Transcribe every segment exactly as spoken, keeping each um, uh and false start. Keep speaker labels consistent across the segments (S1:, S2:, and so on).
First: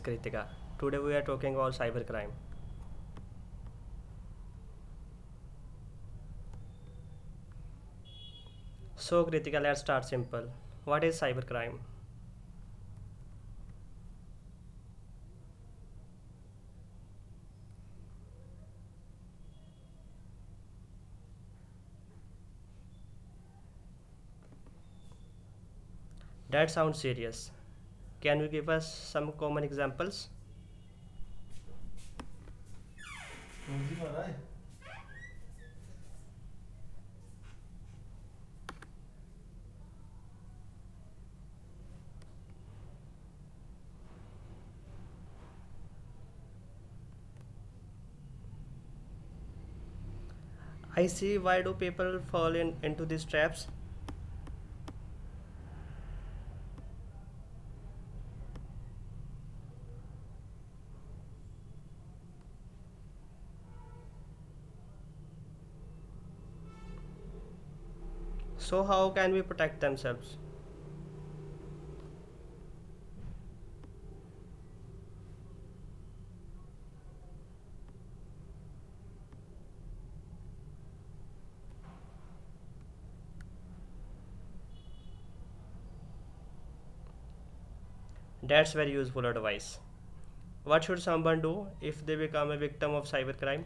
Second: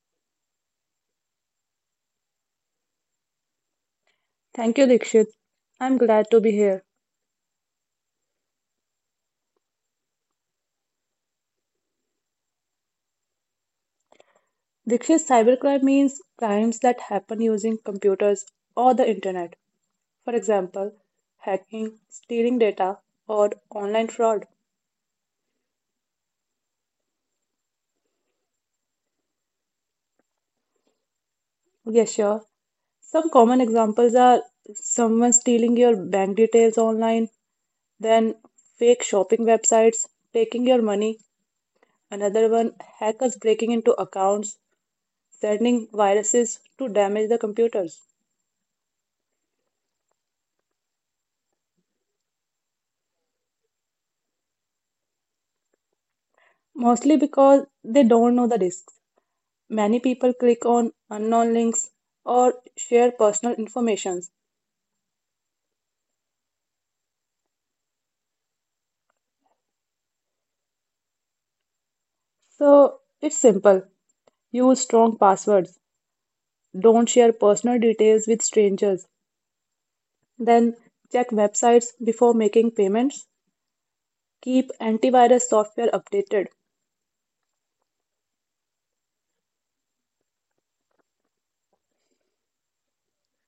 S1: Kritika. Today we are talking about cybercrime.
S2: Thank you, Dikshit. I'm glad to be here.
S1: So Kritika, let's start simple. What is cybercrime?
S2: Dikshit, cybercrime means crimes that happen using computers or the internet. For example, hacking, stealing data, or online fraud.
S1: That sounds serious. Can you give us some common examples?
S2: Yes, sure. Some common examples are someone stealing your bank details online, then fake shopping websites taking your money, another one, hackers breaking into accounts, sending viruses to damage the computers.
S1: I see, why do people fall in, into these traps?
S2: Mostly because they don't know the risks. Many people click on unknown links or share personal information.
S1: So how can we protect themselves?
S2: So it's simple. Use strong passwords. Don't share personal details with strangers. Then check websites before making payments. Keep antivirus software updated.
S1: That's very useful advice. What should someone do if they become a victim of cybercrime?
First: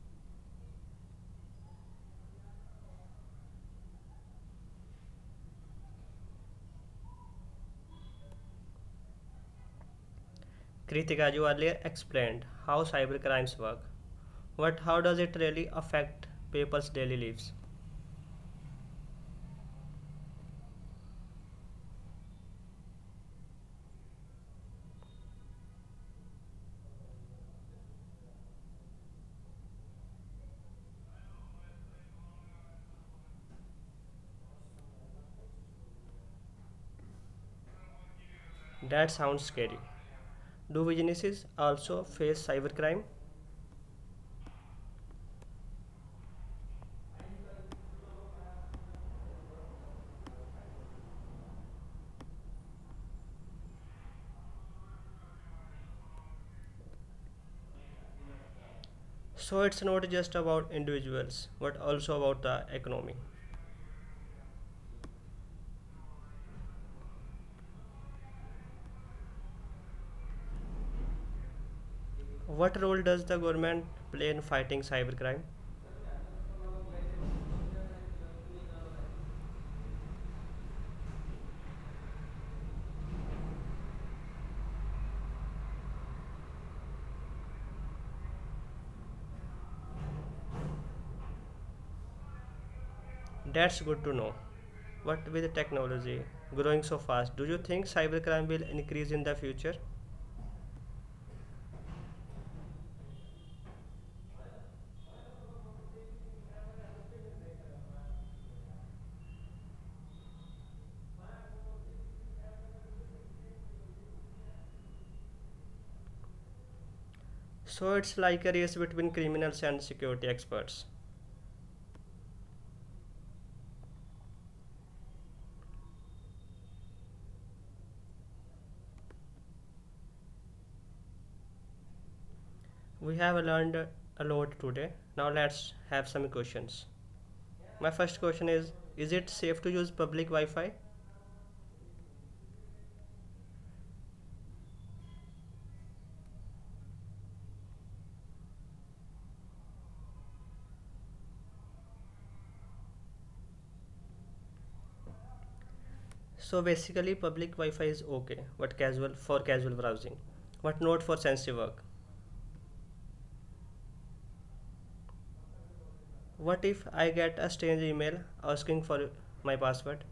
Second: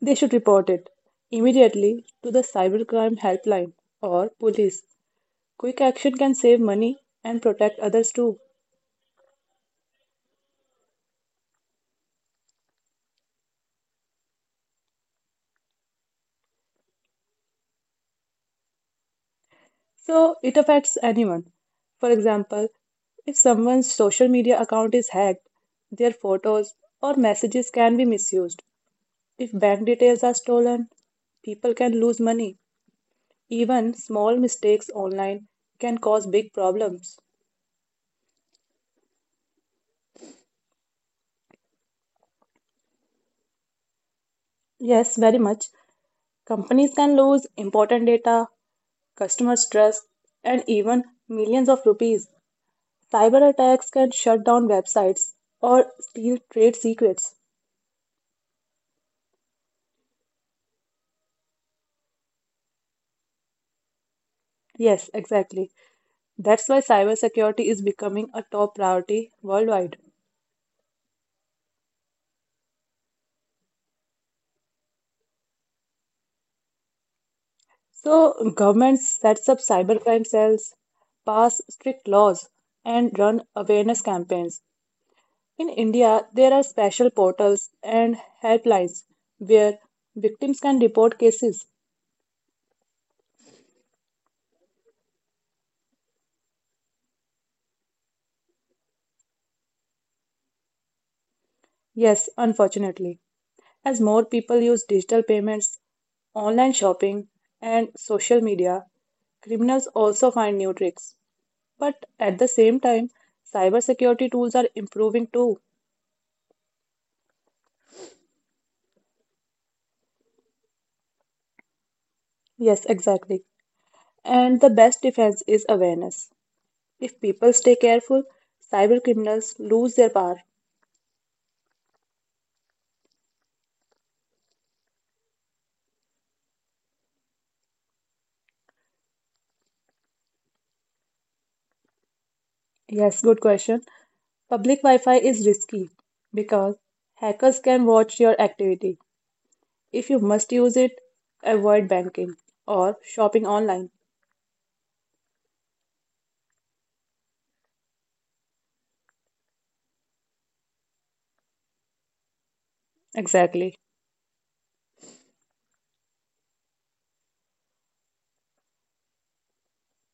S2: They should report it immediately to the cybercrime helpline or police. Quick action can save money and protect others too.
S1: Kritika, you earlier explained how cybercrimes work, but how does it really affect people's daily lives?
S2: So it affects anyone. For example, if someone's social media account is hacked, their photos or messages can be misused. If bank details are stolen, people can lose money. Even small mistakes online can cause big problems.
S1: That sounds scary. Do businesses also face cybercrime?
S2: Yes, very much. Companies can lose important data, customers' trust, and even millions of rupees. Cyber attacks can shut down websites or steal trade secrets.
S1: So it's not just about individuals, but also about the economy.
S2: Yes, exactly. That's why cybersecurity is becoming a top priority worldwide.
S1: What role does the government play in fighting cybercrime?
S2: So governments sets up cybercrime cells, pass strict laws, and run awareness campaigns. In India, there are special portals and helplines where victims can report cases.
S1: That's good to know. But with technology growing so fast, do you think cybercrime will increase in the future?
S2: Yes, unfortunately, as more people use digital payments, online shopping, and social media, criminals also find new tricks. But at the same time, cybersecurity tools are improving too.
S1: So it's like a race between criminals and security experts.
S2: Yes, exactly. And the best defense is awareness. If people stay careful, cyber criminals lose their power.
S1: We have learned a lot today. Now let's have some questions. My first question is Is it safe to use public Wi Fi?
S2: Yes, good question. Public Wi Fi is risky because hackers can watch your activity. If you must use it, avoid banking or shopping online.
S1: So basically, public Wi Fi is okay, but casual for casual browsing, but not for sensitive work.
S2: Exactly.
S1: What if I get a strange email asking for my password?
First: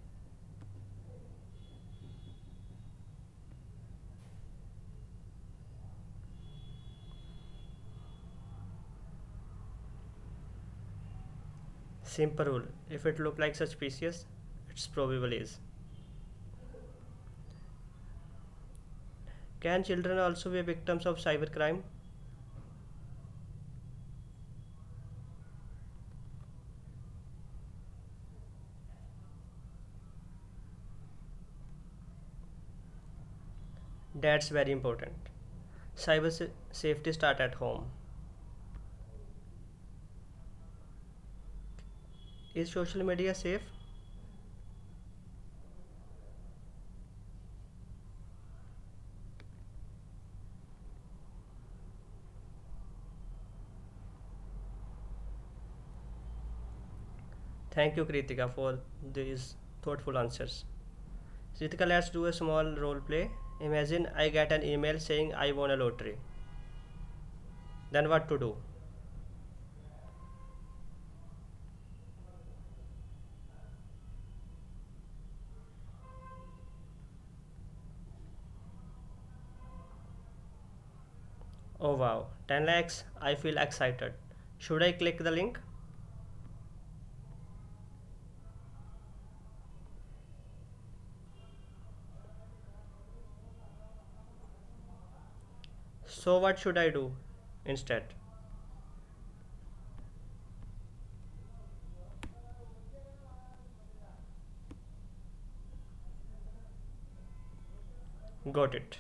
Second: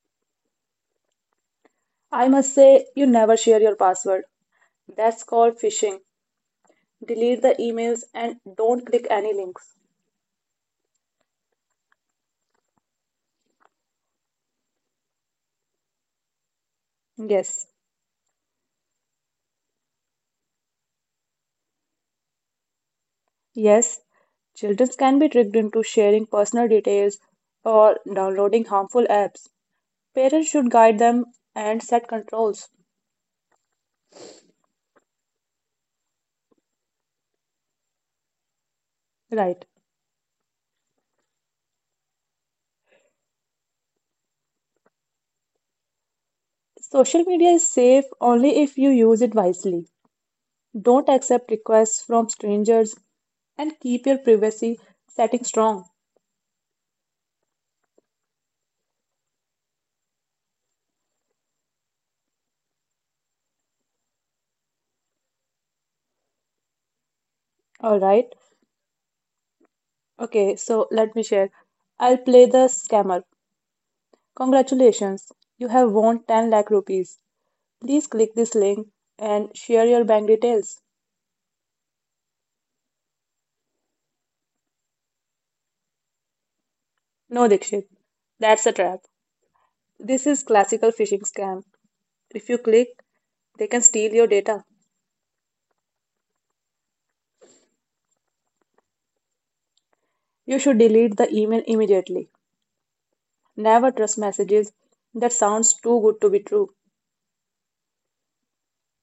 S2: I must say, you never share your password. That's called phishing. Delete the emails and don't click any links.
S1: Simple rule, if it looks like suspicious, it's probably is.
S2: Yes,
S1: Can children also be victims of cybercrime?
S2: yes, children can be tricked into sharing personal details or downloading harmful apps. Parents should guide them and set controls.
S1: That's very important. Cyber safety start at home.
S2: Right.
S1: Is social media safe?
S2: Social media is safe only if you use it wisely. Don't accept requests from strangers and keep your privacy setting strong.
S1: Thank you, Kritika, for these thoughtful answers. Kritika, let's do a small role play. Imagine I get an email saying I won a lottery.
S2: All
S1: Then what to
S2: right.
S1: do?
S2: Okay, so let me share. I'll play the scammer. Congratulations, you have won ten lakh rupees. Please click this link and share your bank details.
S1: Oh wow, ten lakhs, I feel excited. Should I click the link?
S2: No, Dikshit, that's a trap. This is classical phishing scam. If you click, they can steal your data.
S1: So what should I do instead?
S2: You should delete the email immediately. Never trust messages that sounds too good to be true.
S1: Got it.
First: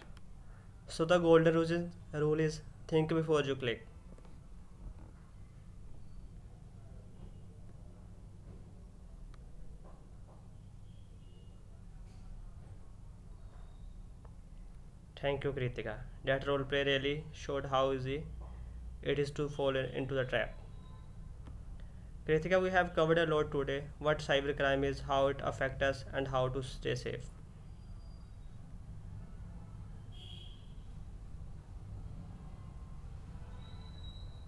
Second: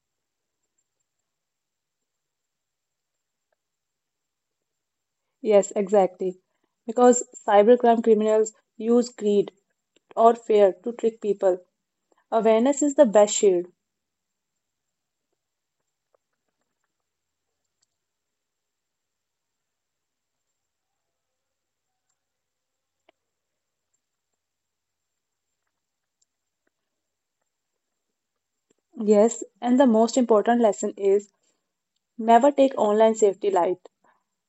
S1: So the golden rule is, rule is think before you click.
S2: Yes, exactly. Because cybercrime criminals use greed or fear to trick people. Awareness is the best shield.
S1: Thank you, Kritika. That role play really showed how easy it is to fall into the trap. Kritika, we have covered a lot today, what cybercrime is, how it affects us, and how to stay safe.
S2: Yes, and the most important lesson is never take online safety light.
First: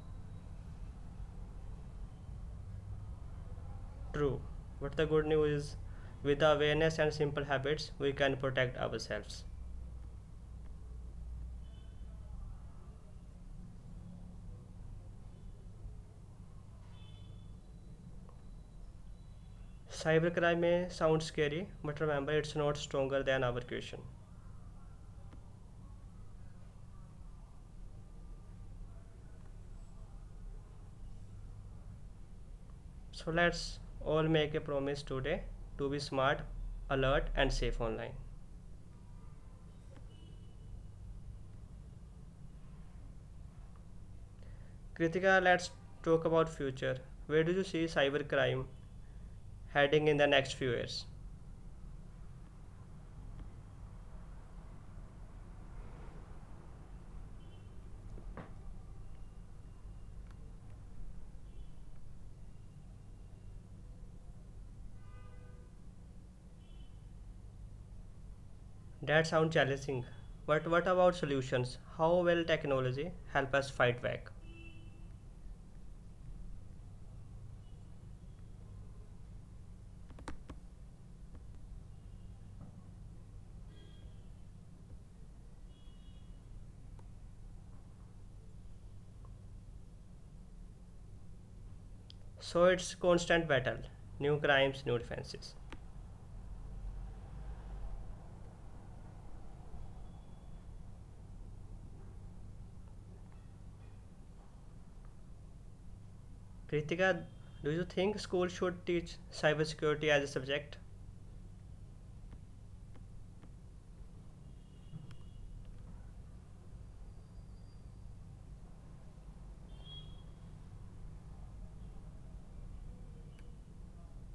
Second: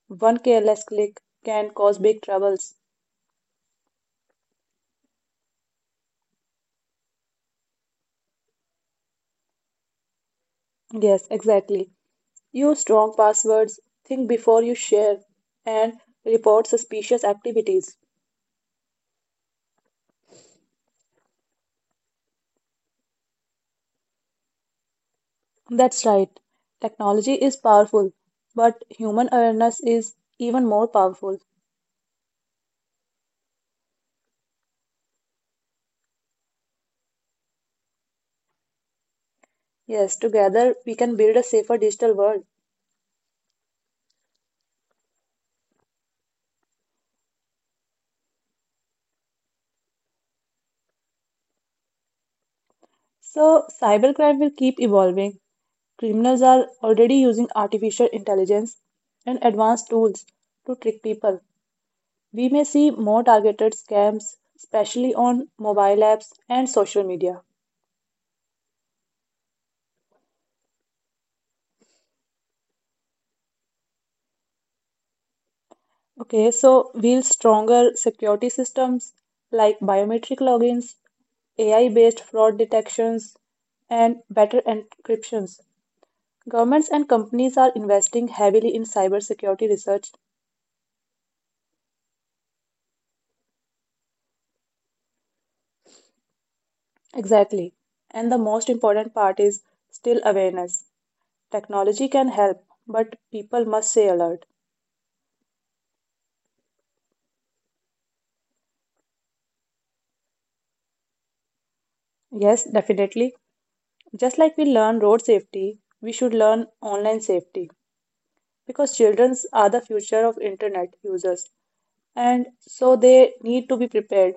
S2: One careless click can cause big troubles.
S1: True, but the good news is, with awareness and simple habits, we can protect ourselves.
S2: Yes, exactly. Use strong passwords, think before you share, and report suspicious activities.
S1: Cybercrime may sound scary, but remember it's not stronger than our caution.
S2: That's right. Technology is powerful, but human awareness is even more powerful.
S1: So let's all make a promise today to be smart, alert, and safe online.
S2: Yes, together we can build a safer digital world.
S1: Kritika, let's talk about future. Where do you see cybercrime heading in the next few years?
S2: So, cybercrime will keep evolving. Criminals are already using artificial intelligence and advanced tools to trick people. We may see more targeted scams, especially on mobile apps and social media.
S1: That sounds challenging. But what about solutions? How will technology help us fight back?
S2: Okay, so will stronger security systems like biometric logins, A I-based fraud detections, and better encryptions. Governments and companies are investing heavily in cybersecurity research.
S1: So it's constant battle. New crimes, new defenses.
S2: Exactly. And the most important part is still awareness. Technology can help, but people must stay alert.
S1: Kritika, do you think schools should teach cybersecurity as a subject?
S2: Yes, definitely. Just like we learn road safety, we should learn online safety, because children are the future of internet users and so they need to be prepared.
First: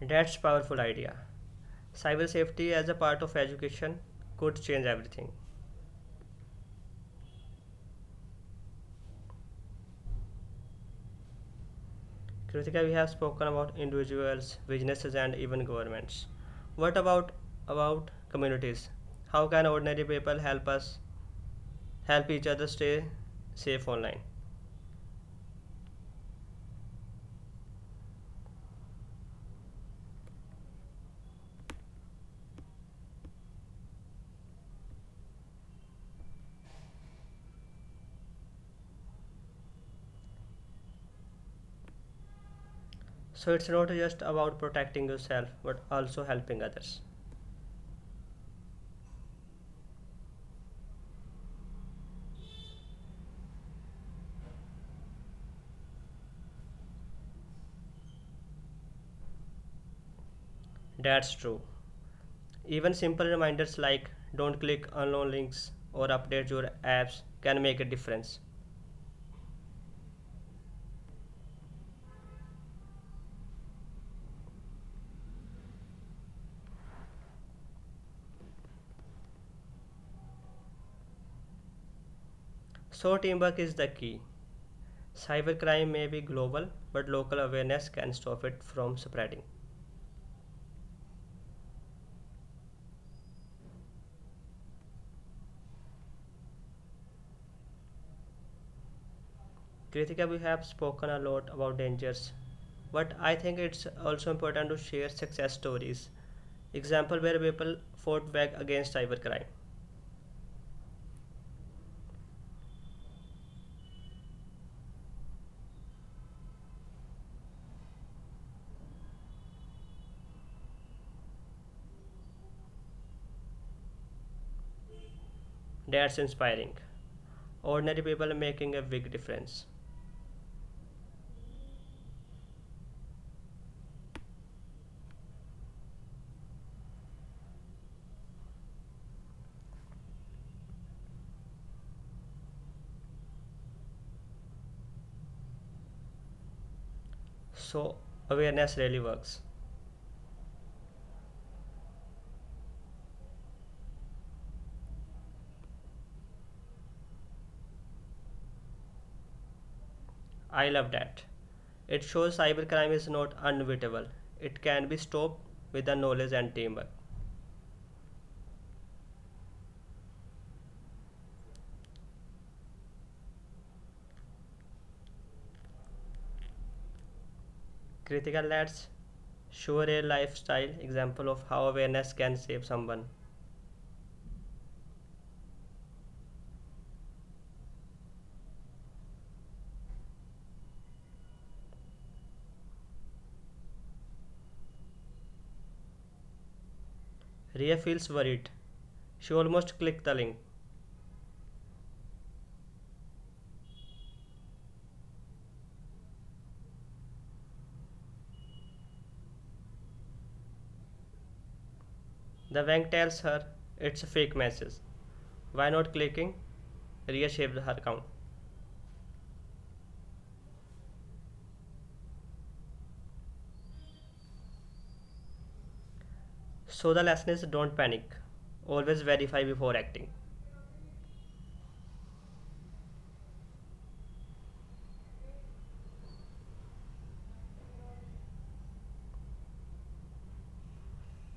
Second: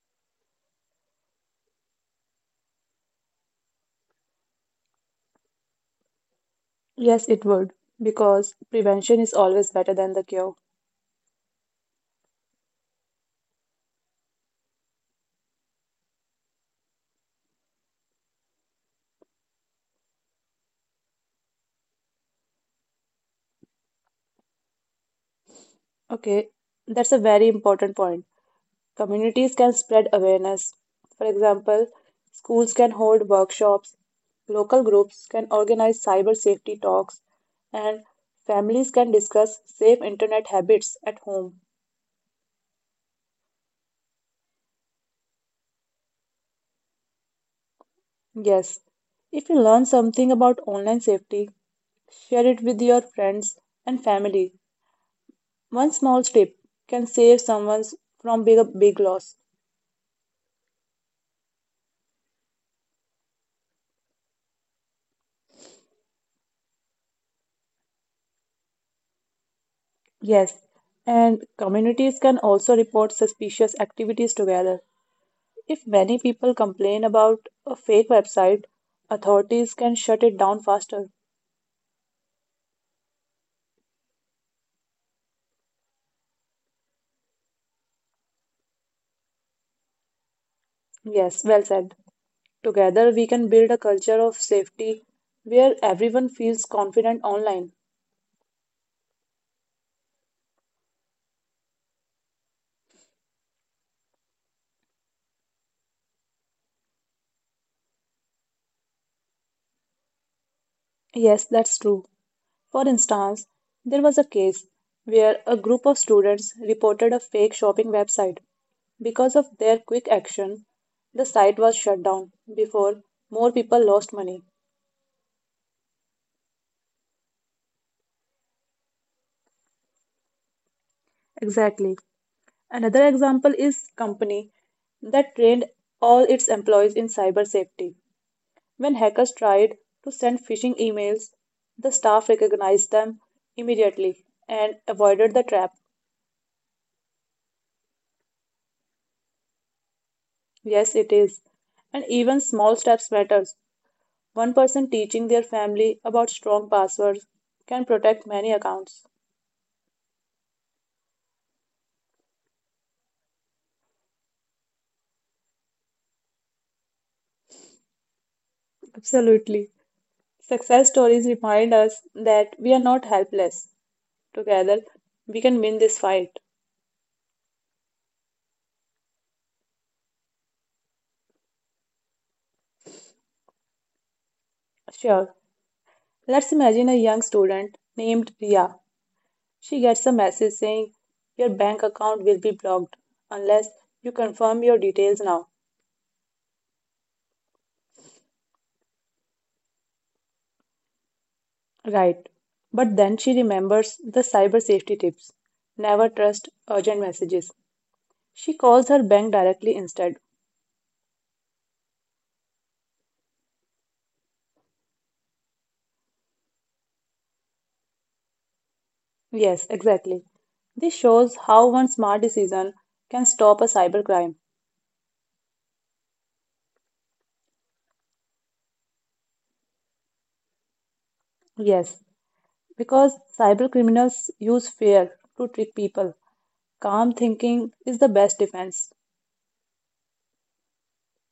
S1: That's powerful idea. Cyber safety as a part of education could change everything.
S2: Yes, it would, because prevention is always better than the cure.
S1: Kritika, we have spoken about individuals, businesses, and even governments. What about about communities? How can ordinary people help us help each other stay safe online.
S2: Okay, that's a very important point. Communities can spread awareness. For example, schools can hold workshops, local groups can organize cyber safety talks, and families can discuss safe internet habits at home.
S1: So it's not just about protecting yourself but also helping others.
S2: Yes, if you learn something about online safety, share it with your friends and family. One small step can save someone from big, big loss.
S1: That's true. Even simple reminders like don't click unknown links or update your apps can make a difference.
S2: Yes, and communities can also report suspicious activities together. If many people complain about a fake website, authorities can shut it down faster.
S1: So teamwork is the key. Cybercrime may be global, but local awareness can stop it from spreading.
S2: Yes, well said. Together, we can build a culture of safety where everyone feels confident online.
S1: Kritika, we have spoken a lot about dangers, but I think it's also important to share success stories. Example where people fought back against cybercrime.
S2: Yes, that's true. For instance, there was a case where a group of students reported a fake shopping website. Because of their quick action, the site was shut down before more people lost money.
S1: That's inspiring. Ordinary people making a big difference.
S2: Exactly. Another example is company that trained all its employees in cyber safety. When hackers tried to send phishing emails, the staff recognized them immediately and avoided the trap.
S1: So awareness really works.
S2: Yes, it is. And even small steps matters. One person teaching their family about strong passwords can protect many accounts.
S1: I love that. It shows cybercrime is not unbeatable. It can be stopped with the knowledge and teamwork.
S2: Absolutely. Success stories remind us that we are not helpless. Together, we can win this fight.
S1: Kritika, let's show a lifestyle example of how awareness can save someone.
S2: Sure. Let's imagine a young student named Ria. She gets a message saying, your bank account will be blocked unless you confirm your details now.
S1: Ria feels worried. She almost clicked the link.
S2: Right. But then she remembers the cyber safety tips. Never trust urgent messages. She calls her bank directly instead.
S1: The bank tells her it's a fake message. Why not clicking? Ria saved her account.
S2: Yes, exactly. This shows how one smart decision can stop a cybercrime.
S1: So the lesson is don't panic. Always verify before acting.
S2: Yes, because cybercriminals use fear to trick people. Calm thinking is the best defense.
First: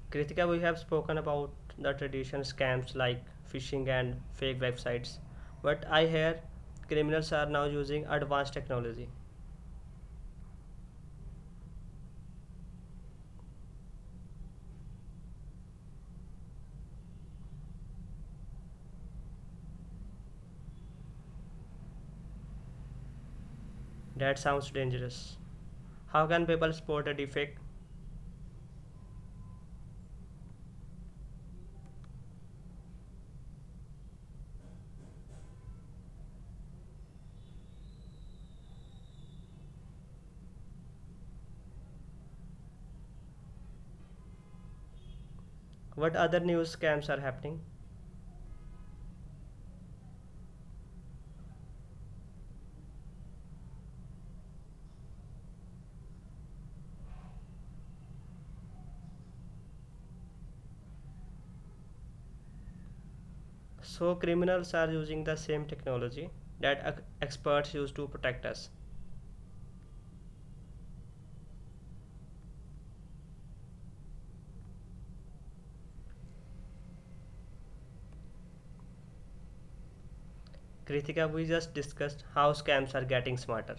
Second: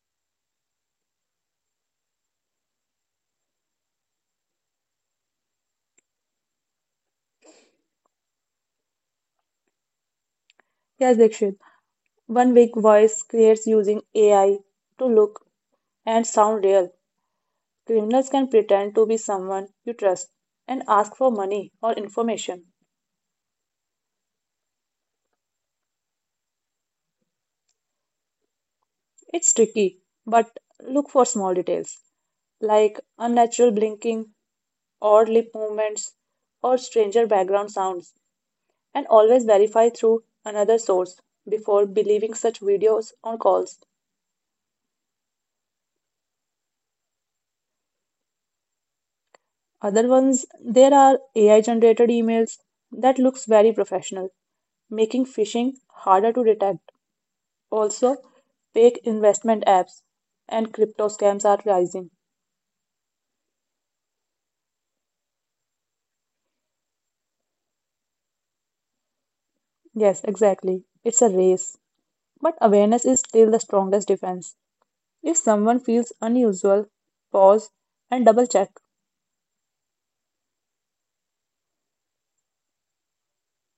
S1: Kritika, we have spoken about the traditional scams like phishing and fake websites. But I hear criminals are now using advanced technology.
S2: Yes, Dikshit. One weak voice creates using A I to look and sound real. Criminals can pretend to be someone you trust and ask for money or information.
S1: That sounds dangerous. How can people spot a defect?
S2: It's tricky, but look for small details like unnatural blinking, odd lip movements, or stranger background sounds, and always verify through another source before believing such videos or calls.
S1: What other news scams are happening?
S2: Other ones, there are A I generated emails that looks very professional, making phishing harder to detect. Also, fake investment apps and crypto scams are rising.
S1: So, criminals are using the same technology that experts use to protect us.
S2: Yes, exactly. It's a race. But awareness is still the strongest defense. If someone feels unusual, pause and double check.
S1: Kritika, we just discussed how scams are getting smarter.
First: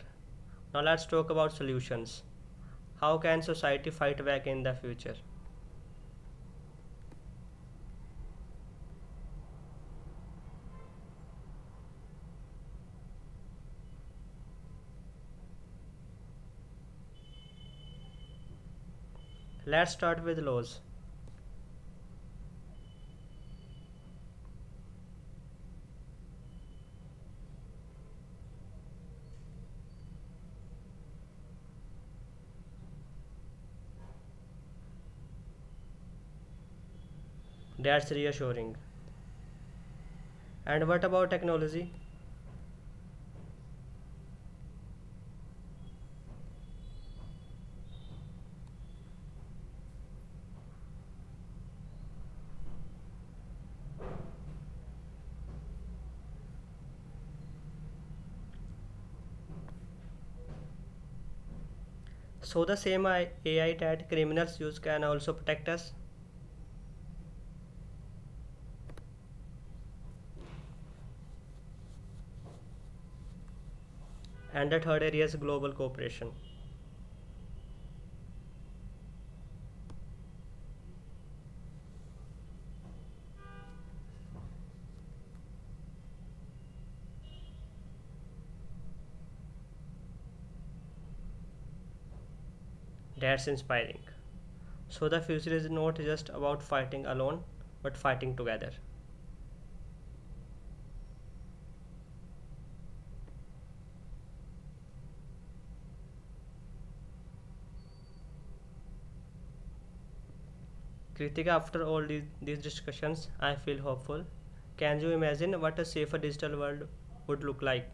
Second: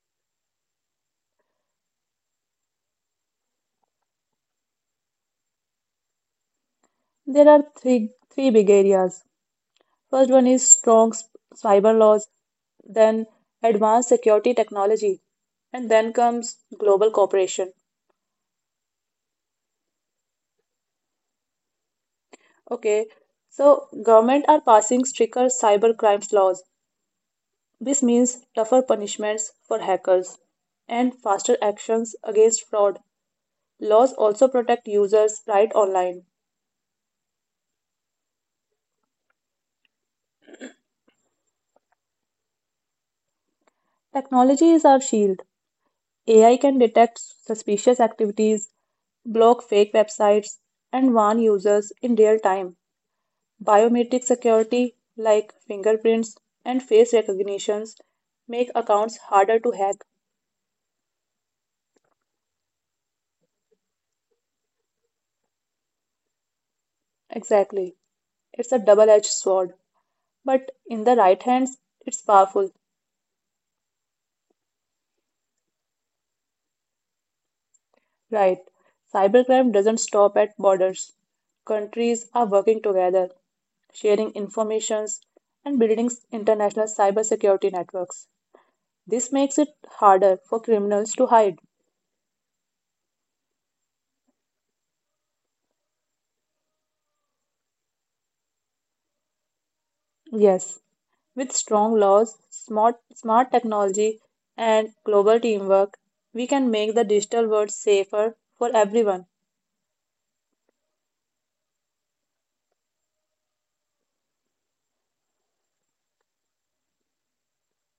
S1: Now, let's talk about solutions. How can society fight back in the future?
S2: There are three, three big areas. First one is strong s- cyber laws, then advanced security technology, and then comes global cooperation.
S1: Let's start with laws.
S2: Okay, so government are passing stricter cyber crimes laws. This means tougher punishments for hackers and faster actions against fraud. Laws also protect users' right online.
S1: That's reassuring. And what about technology?
S2: Technology is our shield. A I can detect suspicious activities, block fake websites, and warn users in real time. Biometric security, like fingerprints and face recognitions, make accounts harder to hack.
S1: So, the same A I that criminals use can also protect us.
S2: Exactly. It's a double edged sword, but in the right hands, it's powerful.
S1: And the third area is global cooperation.
S2: Right. Cybercrime doesn't stop at borders. Countries are working together, sharing informations and building international cybersecurity networks. This makes it harder for criminals to hide.
S1: That's inspiring. So the future is not just about fighting alone, but fighting together.
S2: Yes, with strong laws, smart smart technology and global teamwork, we can make the digital world safer for everyone.
S1: Kritika, after all these, these discussions, I feel hopeful. Can you imagine what a safer digital world would look like?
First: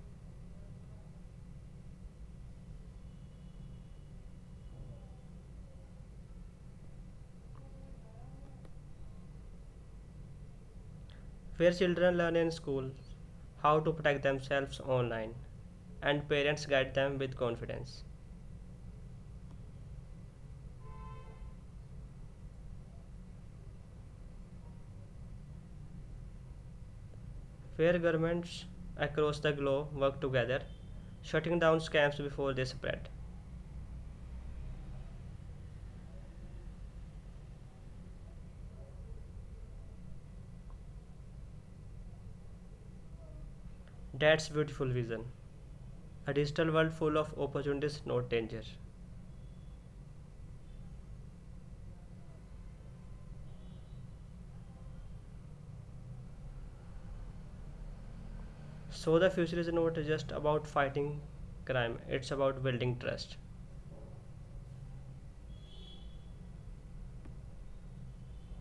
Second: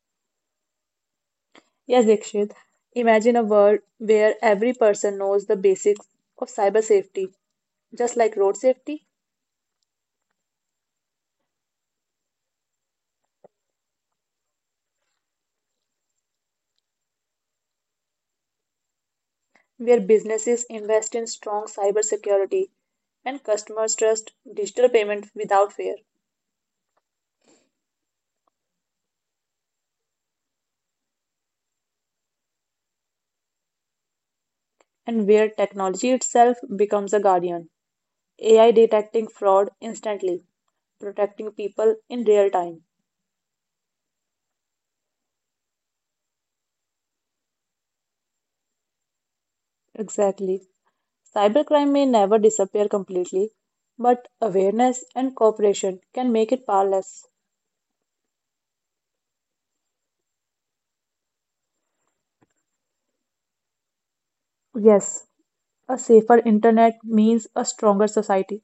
S2: Yes, Dikshit. Imagine a world where every person knows the basics of cyber safety, just like road safety,
S1: Where children learn in school how to protect themselves online, and parents guide them with confidence.
S2: where businesses invest in strong cybersecurity and customers trust digital payment without fear,
S1: Where governments across the globe work together, shutting down scams before they spread.
S2: and where technology itself becomes a guardian, A I detecting fraud instantly, protecting people in real time.
S1: That's beautiful vision. A digital world full of opportunities, not danger.
S2: Exactly. Cybercrime may never disappear completely, but awareness and cooperation can make it powerless.
S1: So the future is not just about fighting crime, it's about building trust.
S2: Yes, a safer internet means a stronger society.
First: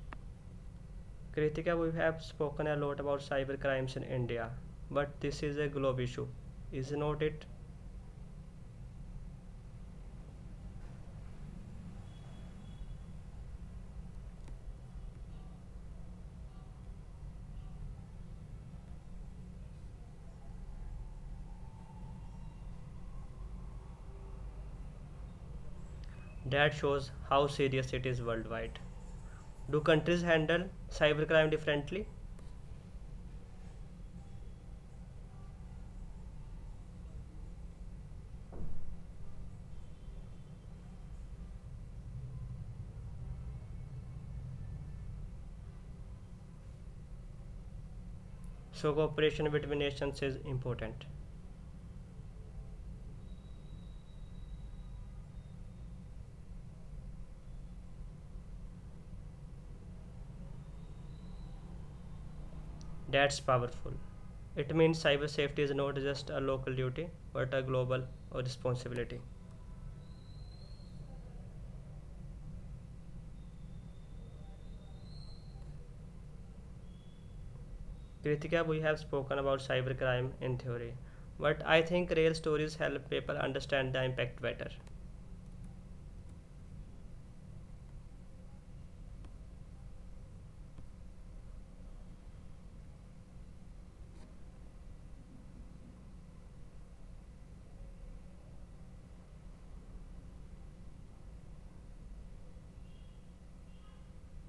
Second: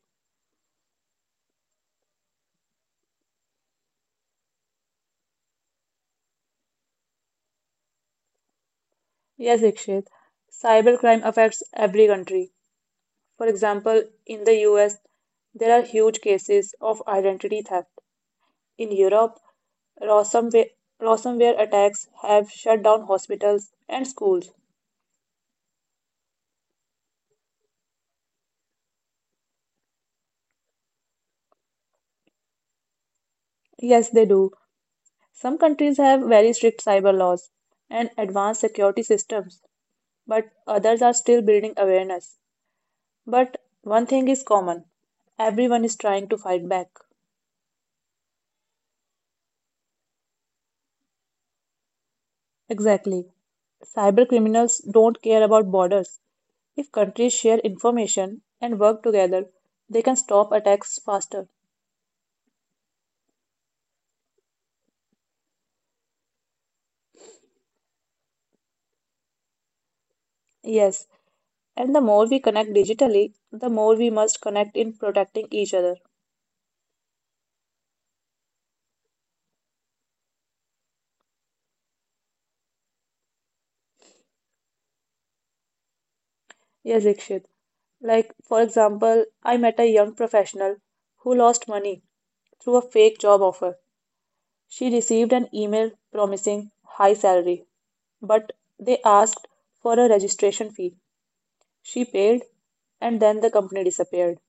S1: Kritika, we have spoken a lot about cyber crimes in India, but this is a global issue, is not it?
S2: Yes, Ikshit. Cybercrime affects every country. For example, in the U S, there are huge cases of identity theft. In Europe, ransomware, ransomware attacks have shut down hospitals and schools.
S1: That shows how serious it is worldwide. Do countries handle cybercrime differently?
S2: Yes, they do. Some countries have very strict cyber laws and advanced security systems, but others are still building awareness. But one thing is common, everyone is trying to fight back.
S1: So cooperation between nations is important.
S2: Exactly. Cyber criminals don't care about borders. If countries share information and work together, they can stop attacks faster.
S1: That's powerful. It means cyber safety is not just a local duty, but a global responsibility.
S2: Yes, and the more we connect digitally, the more we must connect in protecting each other.
S1: Kritika, we have spoken about cybercrime in theory, but I think real stories help people understand the impact better.
S2: Yes, Ikshit. Like, for example, I met a young professional who lost money through a fake job offer. She received an email promising high salary, but they asked for a registration fee. She paid, and then the company disappeared.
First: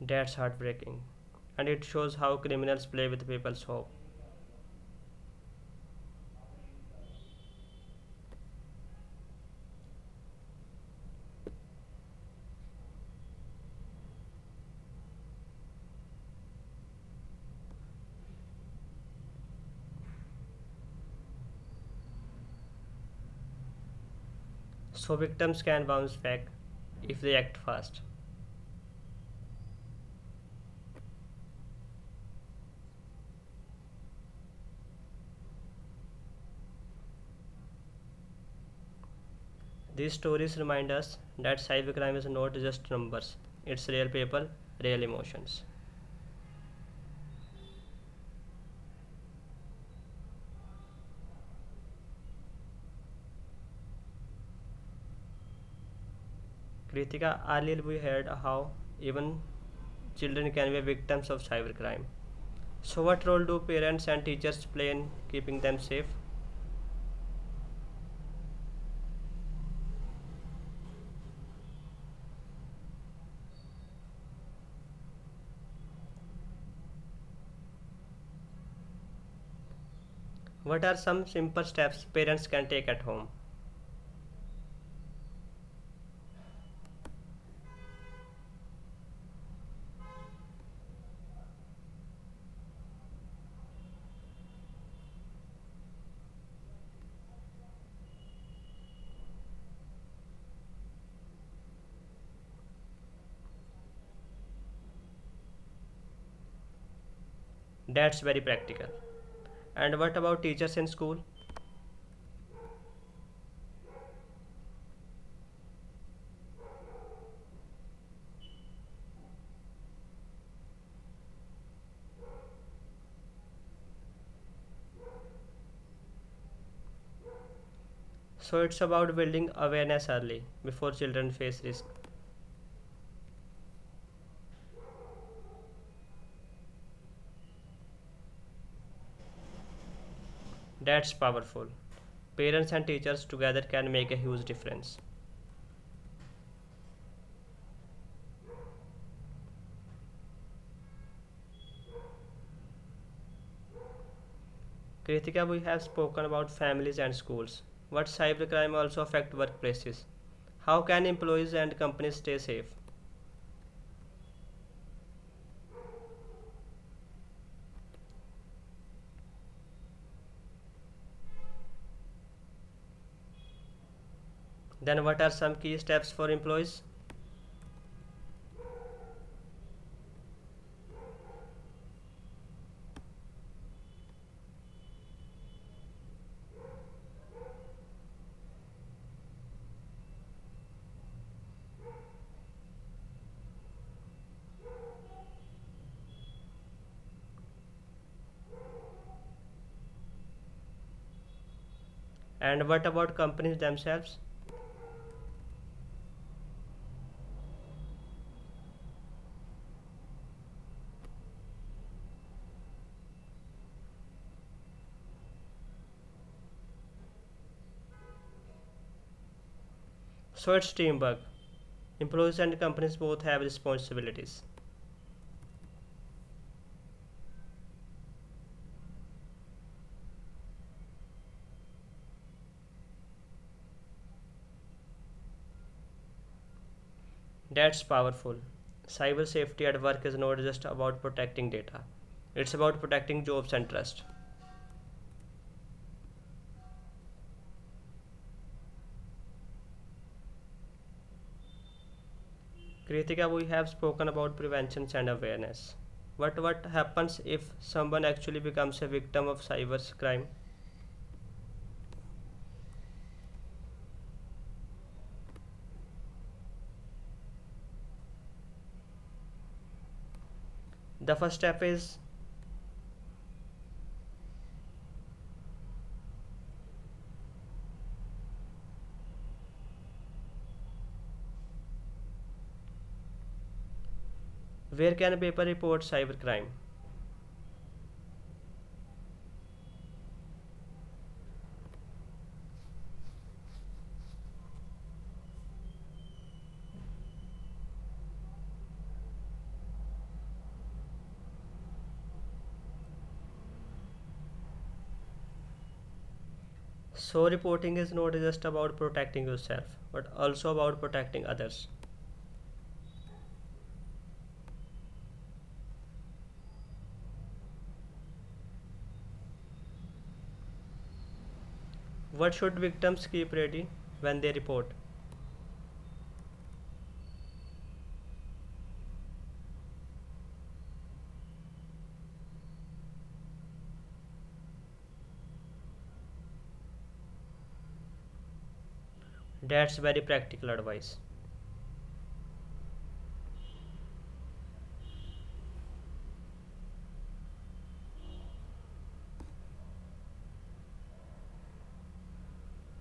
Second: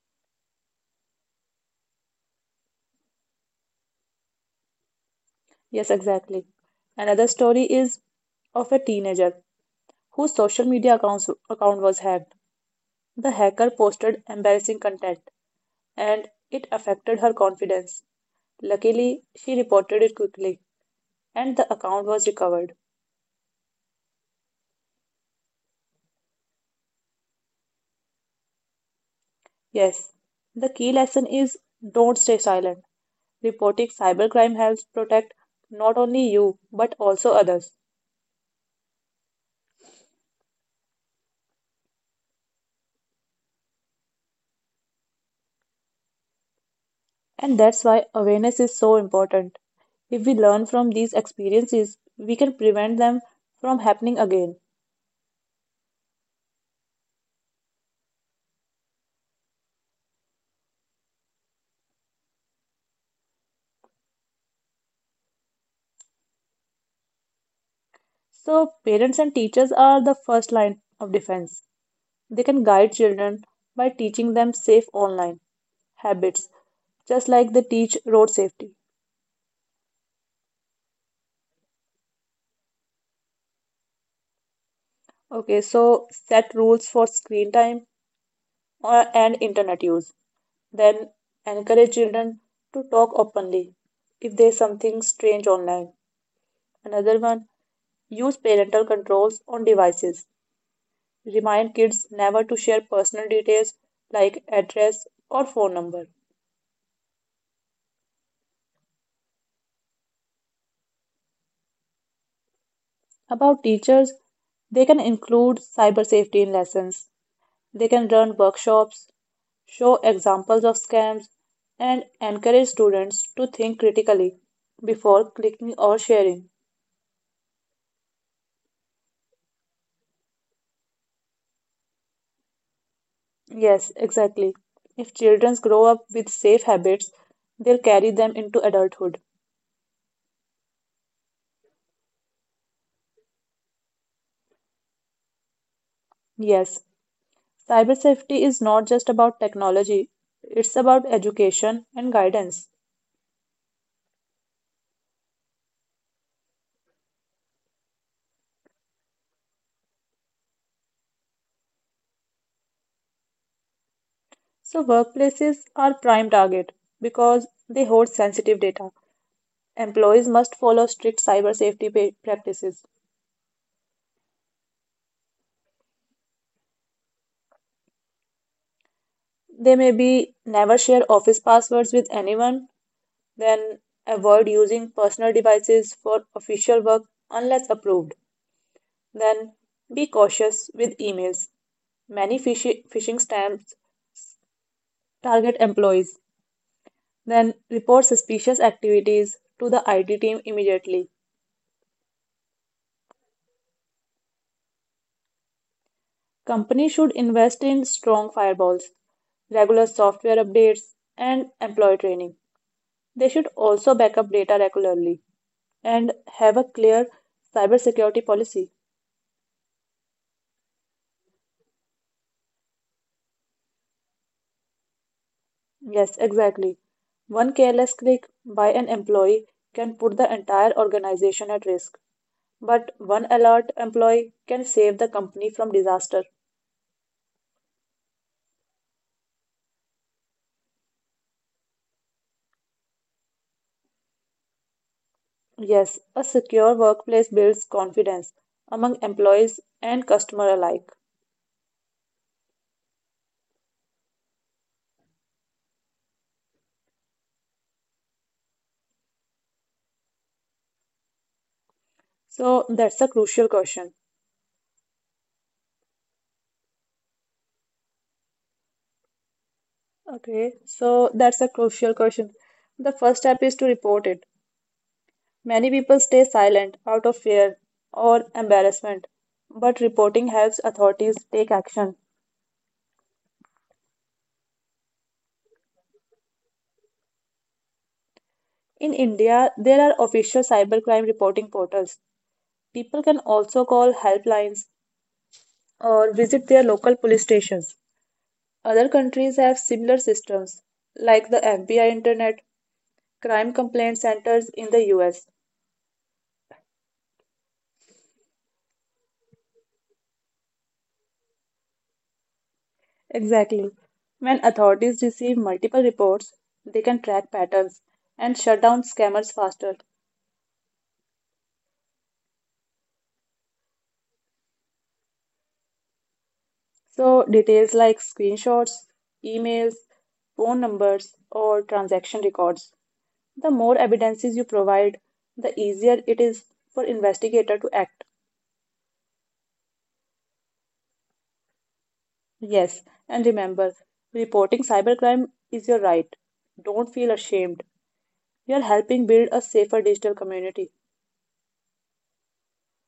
S1: That's heartbreaking, and it shows how criminals play with people's hope,
S2: Yes, exactly. Another story is of a teenager whose social media accounts, account was hacked. The hacker posted embarrassing content, and it affected her confidence. Luckily, she reported it quickly, and the account was recovered.
S1: so victims can bounce back if they act fast.
S2: Yes, the key lesson is don't stay silent. Reporting cybercrime helps protect not only you but also others.
S1: These stories remind us that cybercrime is not just numbers, it's real people, real emotions.
S2: And that's why awareness is so important. If we learn from these experiences, we can prevent them from happening again.
S1: Kritika, earlier we heard how even children can be victims of cybercrime. So, what role do parents and teachers play in keeping them safe?
S2: So, parents and teachers are the first line of defense. They can guide children by teaching them safe online habits, just like they teach road safety.
S1: What are some simple steps parents can take at home?
S2: Okay, so set rules for screen time or, and internet use. Then encourage children to talk openly if there's something strange online. Another one, use parental controls on devices. Remind kids never to share personal details like address or phone number.
S1: That's very practical. And what about teachers in school?
S2: About teachers, they can include cyber safety in lessons. They can run workshops, show examples of scams, and encourage students to think critically before clicking or sharing.
S1: So, it's about building awareness early before children face risk.
S2: Yes, exactly. If children grow up with safe habits, they'll carry them into adulthood.
S1: That's powerful. Parents and teachers together can make a huge difference.
S2: Yes, cyber safety is not just about technology, it's about education and guidance.
S1: Kritika, we have spoken about families and schools. What cybercrime also affect workplaces? How can employees and companies stay safe?
S2: So, workplaces are prime target because they hold sensitive data. Employees must follow strict cyber safety pa- practices.
S1: Then what are some key steps for employees?
S2: They may be never share office passwords with anyone, then avoid using personal devices for official work unless approved. Then be cautious with emails. Many phishi- phishing stamps target employees. Then report suspicious activities to the I T team immediately.
S1: And what about companies themselves?
S2: Companies should invest in strong firewalls, regular software updates, and employee training. They should also back up data regularly and have a clear cybersecurity policy.
S1: So it's teamwork. Employees and companies both have responsibilities.
S2: Yes, exactly. One careless click by an employee can put the entire organization at risk, but one alert employee can save the company from disaster.
S1: That's powerful. Cyber safety at work is not just about protecting data, it's about protecting jobs and trust.
S2: Yes, a secure workplace builds confidence among employees and customer alike.
S1: Kritika, we have spoken about prevention and awareness. But what happens if someone actually becomes a victim of cyber crime?
S2: So that's a crucial question. Okay, so
S1: The first
S2: that's a
S1: step
S2: crucial
S1: is,
S2: question. The first step is to report it. Many people stay silent out of fear or embarrassment, but reporting helps authorities take action.
S1: where can people report cybercrime?
S2: In India, there are official cybercrime reporting portals. People can also call helplines or visit their local police stations. Other countries have similar systems, like the F B I Internet Crime Complaint Centers in the U S.
S1: So, reporting is not just about protecting yourself, but also about protecting others.
S2: Exactly. When authorities receive multiple reports, they can track patterns and shut down scammers faster.
S1: What should victims keep ready when they report?
S2: So, details like screenshots, emails, phone numbers, or transaction records. The more evidences you provide, the easier it is for investigator to act.
S1: That's very practical advice.
S2: Yes, and remember, reporting cybercrime is your right. Don't feel ashamed. You're helping build a safer digital community.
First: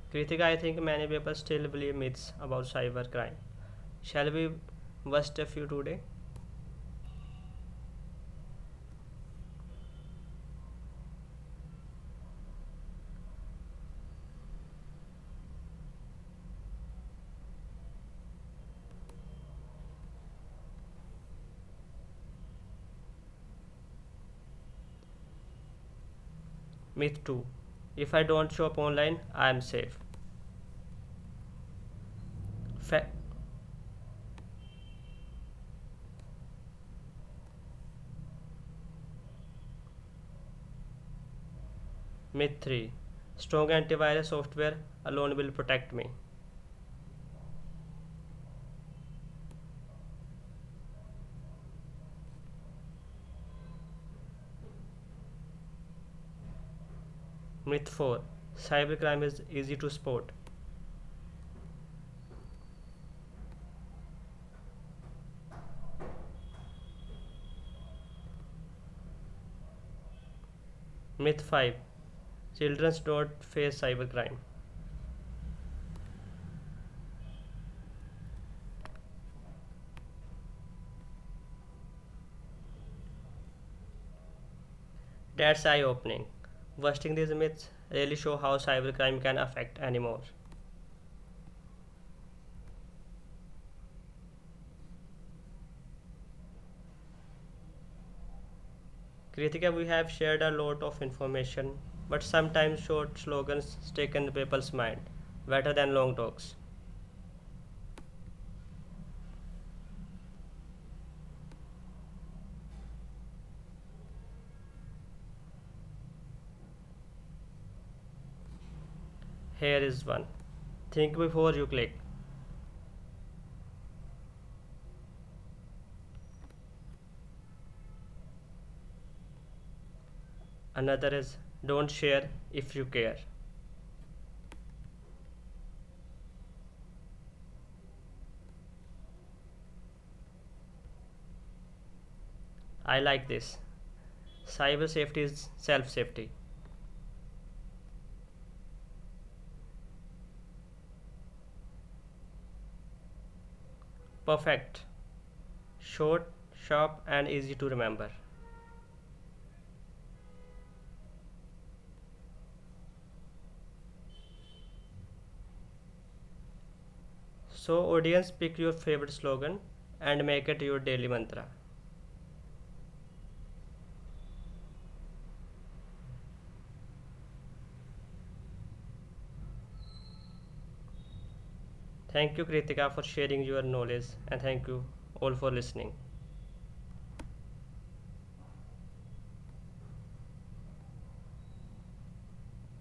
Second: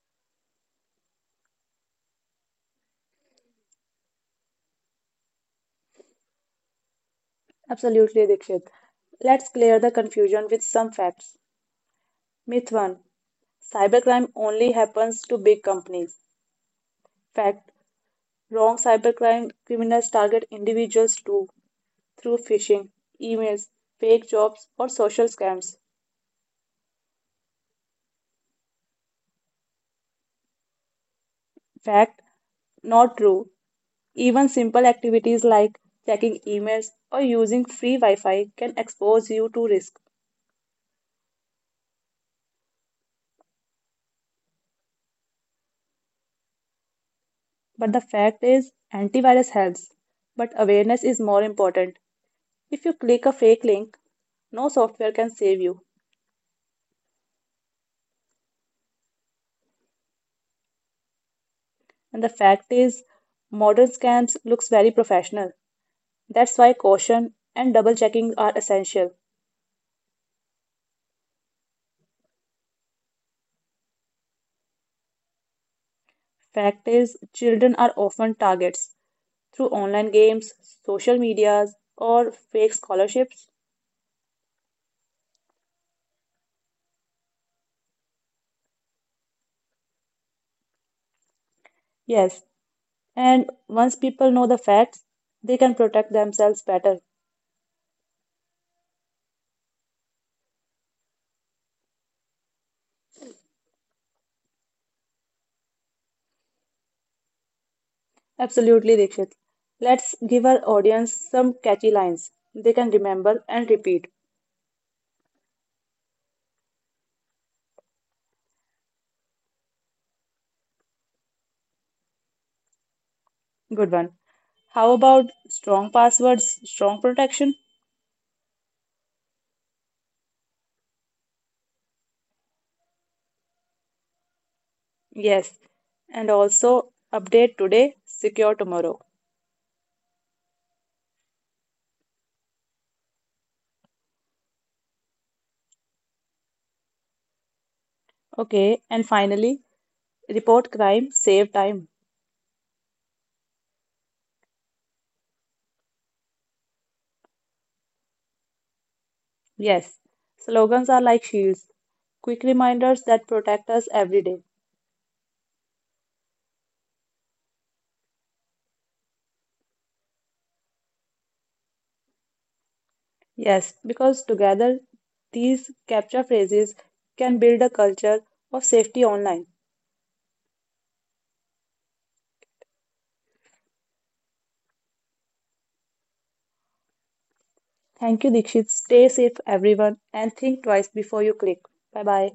S1: Kritika, I think many people still believe myths about cybercrime. Shall we bust a few today?
S2: Absolutely, Dikshit. Let's clear the confusion with some facts. Myth one: cybercrime only happens to big companies. Fact: wrong, cybercrime criminals target individuals too through phishing, emails, fake jobs, or social scams.
S1: Myth two, if I don't shop online, I am safe.
S2: Fact:
S1: Fa-
S2: not true. Even simple activities like checking emails or using free Wi Fi can expose you to risk.
S1: Myth three, strong antivirus software alone will protect me.
S2: But the fact is, antivirus helps. But awareness is more important. If you click a fake link, no software can save you.
S1: Myth four, cybercrime is easy to spot.
S2: And the fact is, modern scams looks very professional. That's why caution and double checking are essential.
S1: Myth five, children don't face cybercrime.
S2: Fact is, children are often targets through online games, social medias, or fake scholarships.
S1: That's eye opening. Busting these myths really show how cybercrime can affect anymore.
S2: Yes, and once people know the facts, they can protect themselves better.
S1: Kritika, we have shared a lot of information, but sometimes short slogans stick in the people's mind better than long talks.
S2: Absolutely, Dikshit. Let's give our audience some catchy lines they can remember and repeat.
S1: Here is one, think before you click.
S2: Good one. How about strong passwords, strong protection?
S1: Another is, don't share if you care.
S2: Yes. And also, update today, secure tomorrow.
S1: I like this. Cyber safety is self safety.
S2: Okay. And finally, report crime, save time.
S1: Perfect. Short, sharp, and easy to remember.
S2: Yes. Slogans are like shields, quick reminders that protect us every day.
S1: So, audience, pick your favorite slogan and make it your daily mantra.
S2: Yes, because together these capture phrases can build a culture of safety online.
S1: Thank you, Kritika, for sharing your knowledge, and thank you all for listening.
S2: Thank you, Dikshit. Stay safe, everyone, and think twice before you click. Bye bye.